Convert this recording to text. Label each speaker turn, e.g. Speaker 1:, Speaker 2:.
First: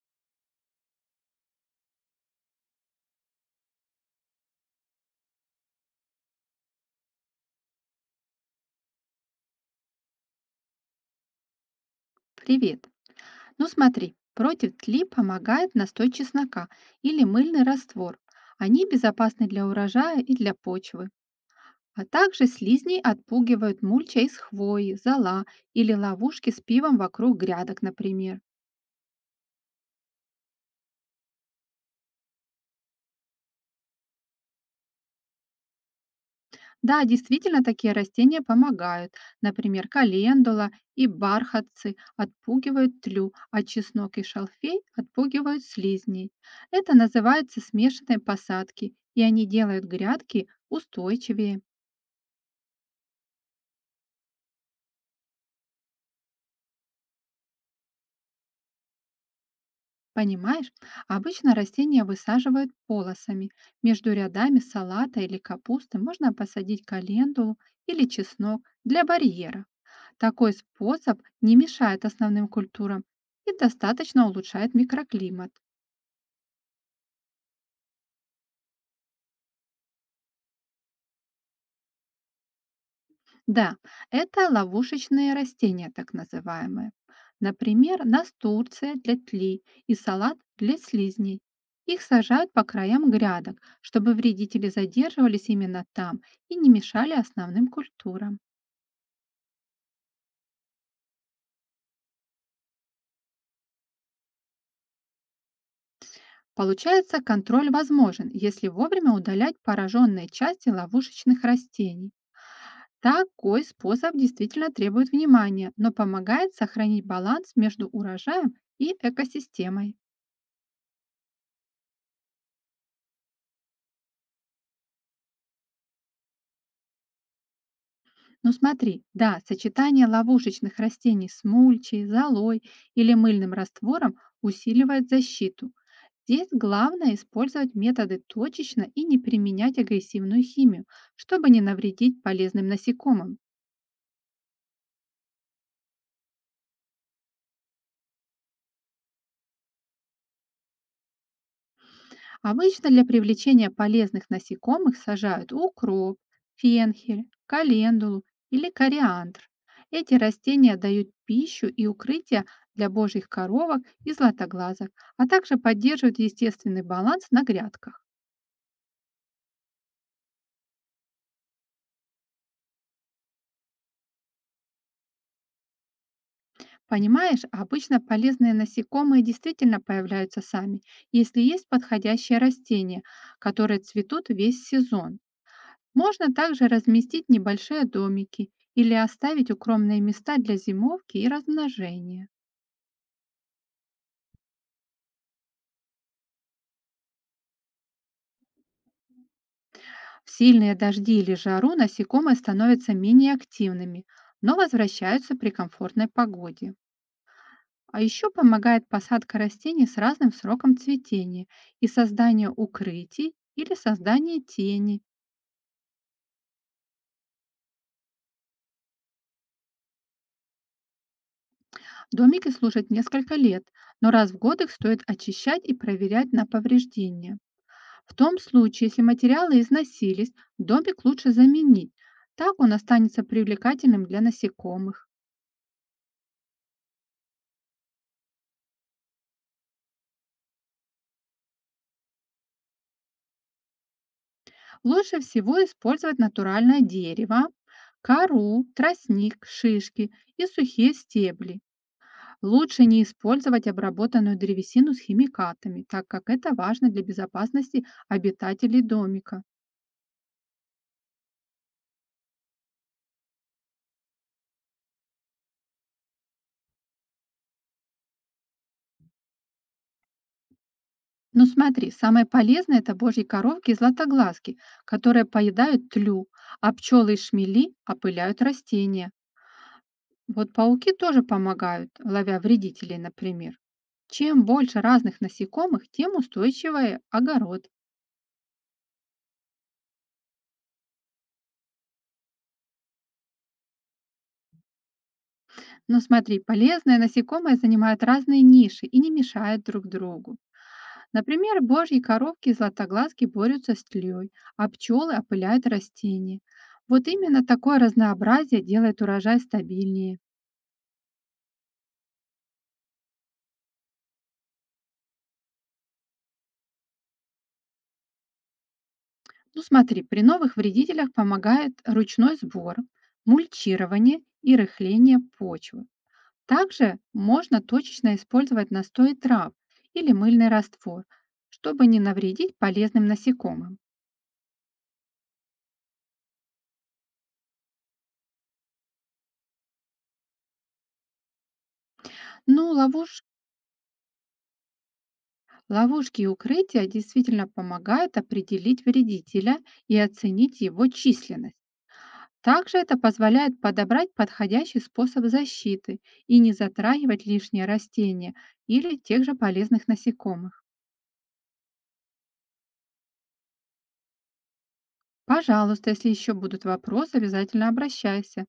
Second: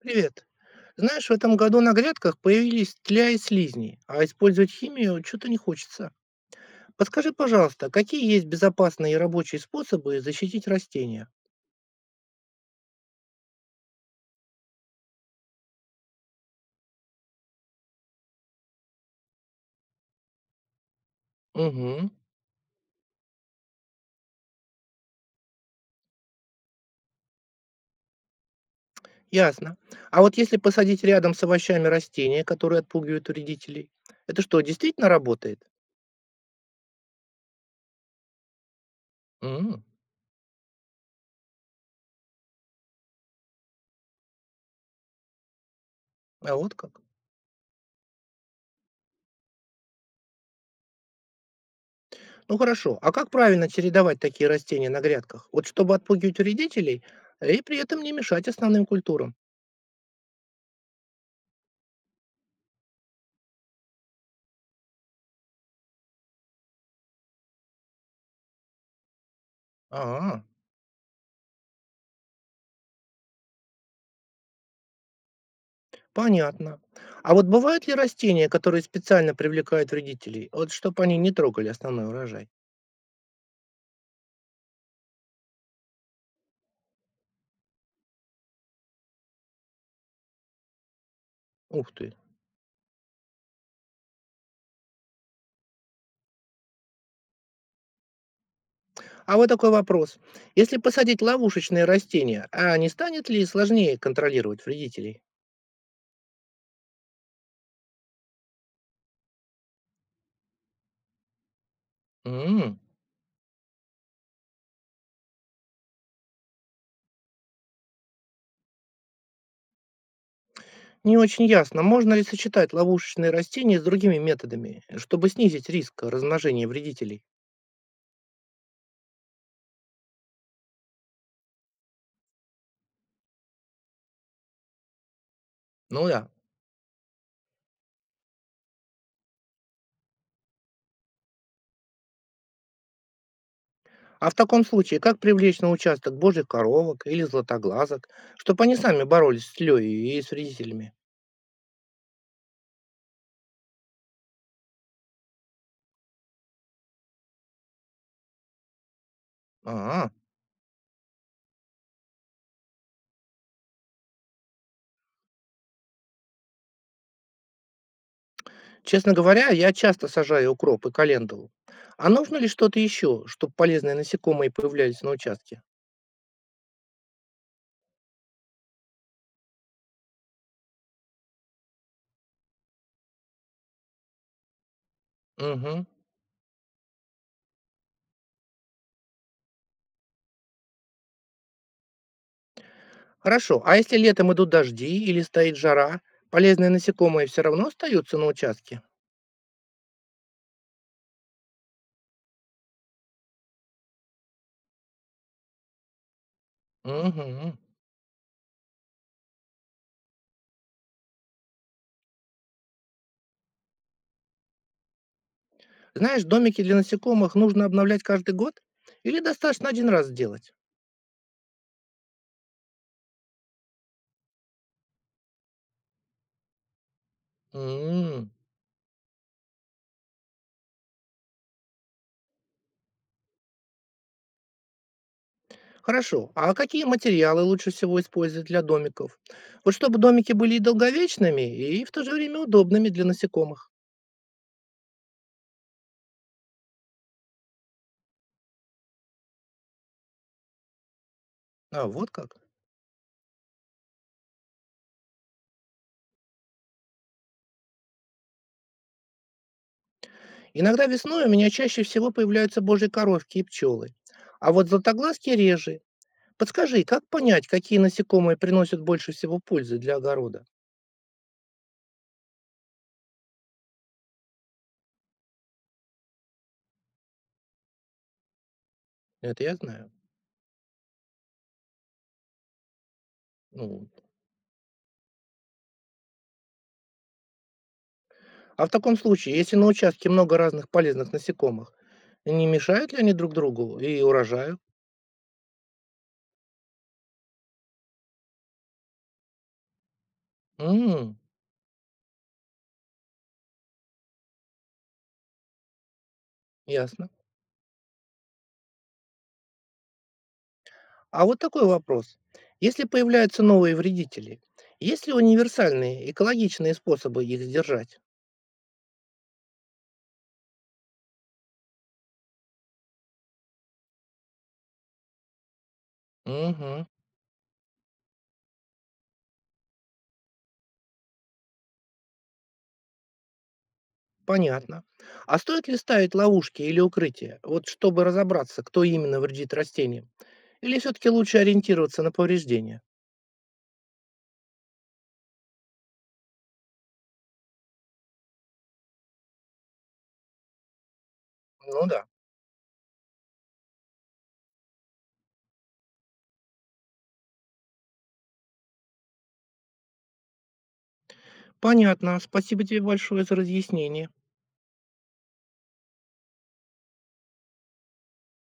Speaker 1: Привет. Знаешь, в этом году на грядках появились тля и слизни, а использовать химию что-то не хочется. Подскажи, пожалуйста, какие есть безопасные и рабочие способы защитить растения?
Speaker 2: Привет. Ну смотри, против тли помогает настой чеснока или мыльный раствор. Они безопасны для урожая и для почвы. А
Speaker 1: Угу,
Speaker 2: также слизней отпугивают мульча из хвои, зола или ловушки с пивом вокруг грядок, например.
Speaker 1: ясно. А вот если посадить рядом с овощами растения, которые отпугивают вредителей, это что, действительно работает?
Speaker 2: Да, действительно, такие растения помогают.
Speaker 1: М,
Speaker 2: Например, календула и бархатцы отпугивают тлю, а чеснок и шалфей отпугивают слизней.
Speaker 1: а вот
Speaker 2: Это
Speaker 1: как.
Speaker 2: называется смешанной посадки, и они делают грядки устойчивее.
Speaker 1: Ну хорошо, а как правильно чередовать такие растения на грядках? Вот чтобы отпугивать вредителей и при этом не мешать основным культурам.
Speaker 2: Понимаешь, обычно растения высаживают полосами. Между рядами салата или капусты можно посадить календулу или чеснок для барьера.
Speaker 1: А.
Speaker 2: Такой способ не мешает основным культурам и достаточно улучшает микроклимат.
Speaker 1: Понятно. А вот бывают ли растения, которые специально привлекают вредителей, вот чтобы они не трогали основной урожай?
Speaker 2: Да, это ловушечные растения, так называемые. Например, настурция для тли и салат для слизней.
Speaker 1: Ух
Speaker 2: Их
Speaker 1: ты.
Speaker 2: сажают по краям грядок, чтобы вредители задерживались именно там и не мешали основным культурам.
Speaker 1: А вот такой вопрос. Если посадить ловушечные растения, а не станет ли сложнее контролировать вредителей?
Speaker 2: Получается, контроль возможен, если вовремя удалять пораженные части ловушечных растений.
Speaker 1: М.
Speaker 2: Такой способ действительно требует внимания, но помогает сохранить баланс между урожаем и экосистемой.
Speaker 1: Не очень ясно, можно ли сочетать ловушечные растения с другими методами, чтобы снизить риск размножения вредителей.
Speaker 2: Ну смотри, да, сочетание ловушечных растений с мульчей, золой или мыльным раствором усиливает защиту.
Speaker 1: Ну да.
Speaker 2: Здесь главное использовать методы точечно и не применять агрессивную химию, чтобы не навредить полезным насекомым.
Speaker 1: А в таком случае, как привлечь на участок божьих коровок или златоглазок, чтобы они сами боролись с лёй и с вредителями?
Speaker 2: Обычно для привлечения полезных насекомых сажают укроп, фенхель, календулу или кориандр.
Speaker 1: А,
Speaker 2: Эти растения дают пищу и укрытие для божьих коровок и златоглазок, а также поддерживают естественный баланс на грядках.
Speaker 1: честно говоря, я часто сажаю укроп и календулу. А нужно ли что-то еще, чтобы полезные насекомые появлялись на участке?
Speaker 2: Понимаешь, обычно полезные насекомые действительно появляются сами, если есть подходящее растение, которое цветут весь сезон.
Speaker 1: Угу.
Speaker 2: Можно также разместить небольшие домики или оставить укромные места для зимовки и размножения.
Speaker 1: Хорошо. А если летом идут дожди или стоит жара, полезные насекомые все равно остаются на участке?
Speaker 2: В сильные дожди или жару насекомые становятся менее активными, но возвращаются при комфортной погоде.
Speaker 1: Угу.
Speaker 2: А еще помогает посадка растений с разным сроком цветения и создание укрытий или создание тени.
Speaker 1: Знаешь, домики для насекомых нужно обновлять каждый год? Или достаточно один раз сделать?
Speaker 2: Домики служат несколько лет, но раз в год их стоит очищать и проверять на повреждения. В
Speaker 1: М.
Speaker 2: том случае, если материалы износились, домик лучше заменить. Так он останется привлекательным для насекомых.
Speaker 1: Хорошо. А какие материалы лучше всего использовать для домиков? Вот чтобы домики были и долговечными, и в то же время удобными для насекомых.
Speaker 2: Лучше всего использовать натуральное дерево, кору, тростник, шишки и сухие стебли.
Speaker 1: А, вот как.
Speaker 2: Лучше не использовать обработанную древесину с химикатами, так как это важно для безопасности обитателей домика.
Speaker 1: Иногда весной у меня чаще всего появляются божьи коровки и пчелы. А вот златоглазки реже. Подскажи, как понять, какие насекомые приносят больше всего пользы для огорода?
Speaker 2: Но смотри, самое полезное — это божьи коровки и златоглазки, которые поедают тлю, а пчелы и шмели опыляют растения.
Speaker 1: Это я знаю.
Speaker 2: Вот пауки тоже помогают, ловя вредителей, например.
Speaker 1: Ну,
Speaker 2: Чем больше разных насекомых, тем устойчивее огород.
Speaker 1: а в таком случае, если на участке много разных полезных насекомых, не мешают ли они друг другу и урожаю?
Speaker 2: Но смотри, полезные насекомые занимают разные ниши и не мешают друг другу.
Speaker 1: М,
Speaker 2: Например, божьи коровки и златоглазки борются с тлей, а пчелы опыляют растения. Вот
Speaker 1: ясно.
Speaker 2: именно такое разнообразие делает урожай стабильнее.
Speaker 1: А вот такой вопрос. Если появляются новые вредители, есть ли универсальные экологичные способы их сдержать?
Speaker 2: Ну смотри, при новых вредителях помогает ручной сбор, мульчирование и рыхление почвы.
Speaker 1: Угу.
Speaker 2: Также можно точечно использовать настой трав или мыльный раствор, чтобы не навредить полезным насекомым.
Speaker 1: Понятно. А стоит ли ставить ловушки или укрытия, вот чтобы разобраться, кто именно вредит растениям? Или все-таки лучше ориентироваться на
Speaker 2: Но
Speaker 1: повреждения?
Speaker 2: ловуш- Ловушки и укрытия действительно помогают определить вредителя и оценить его численность.
Speaker 1: Ну да.
Speaker 2: Также это позволяет подобрать подходящий способ защиты и не затрагивать лишние растения или тех же полезных насекомых.
Speaker 1: Понятно. Спасибо тебе большое за разъяснение.
Speaker 2: Пожалуйста, если еще будут вопросы, обязательно обращайся.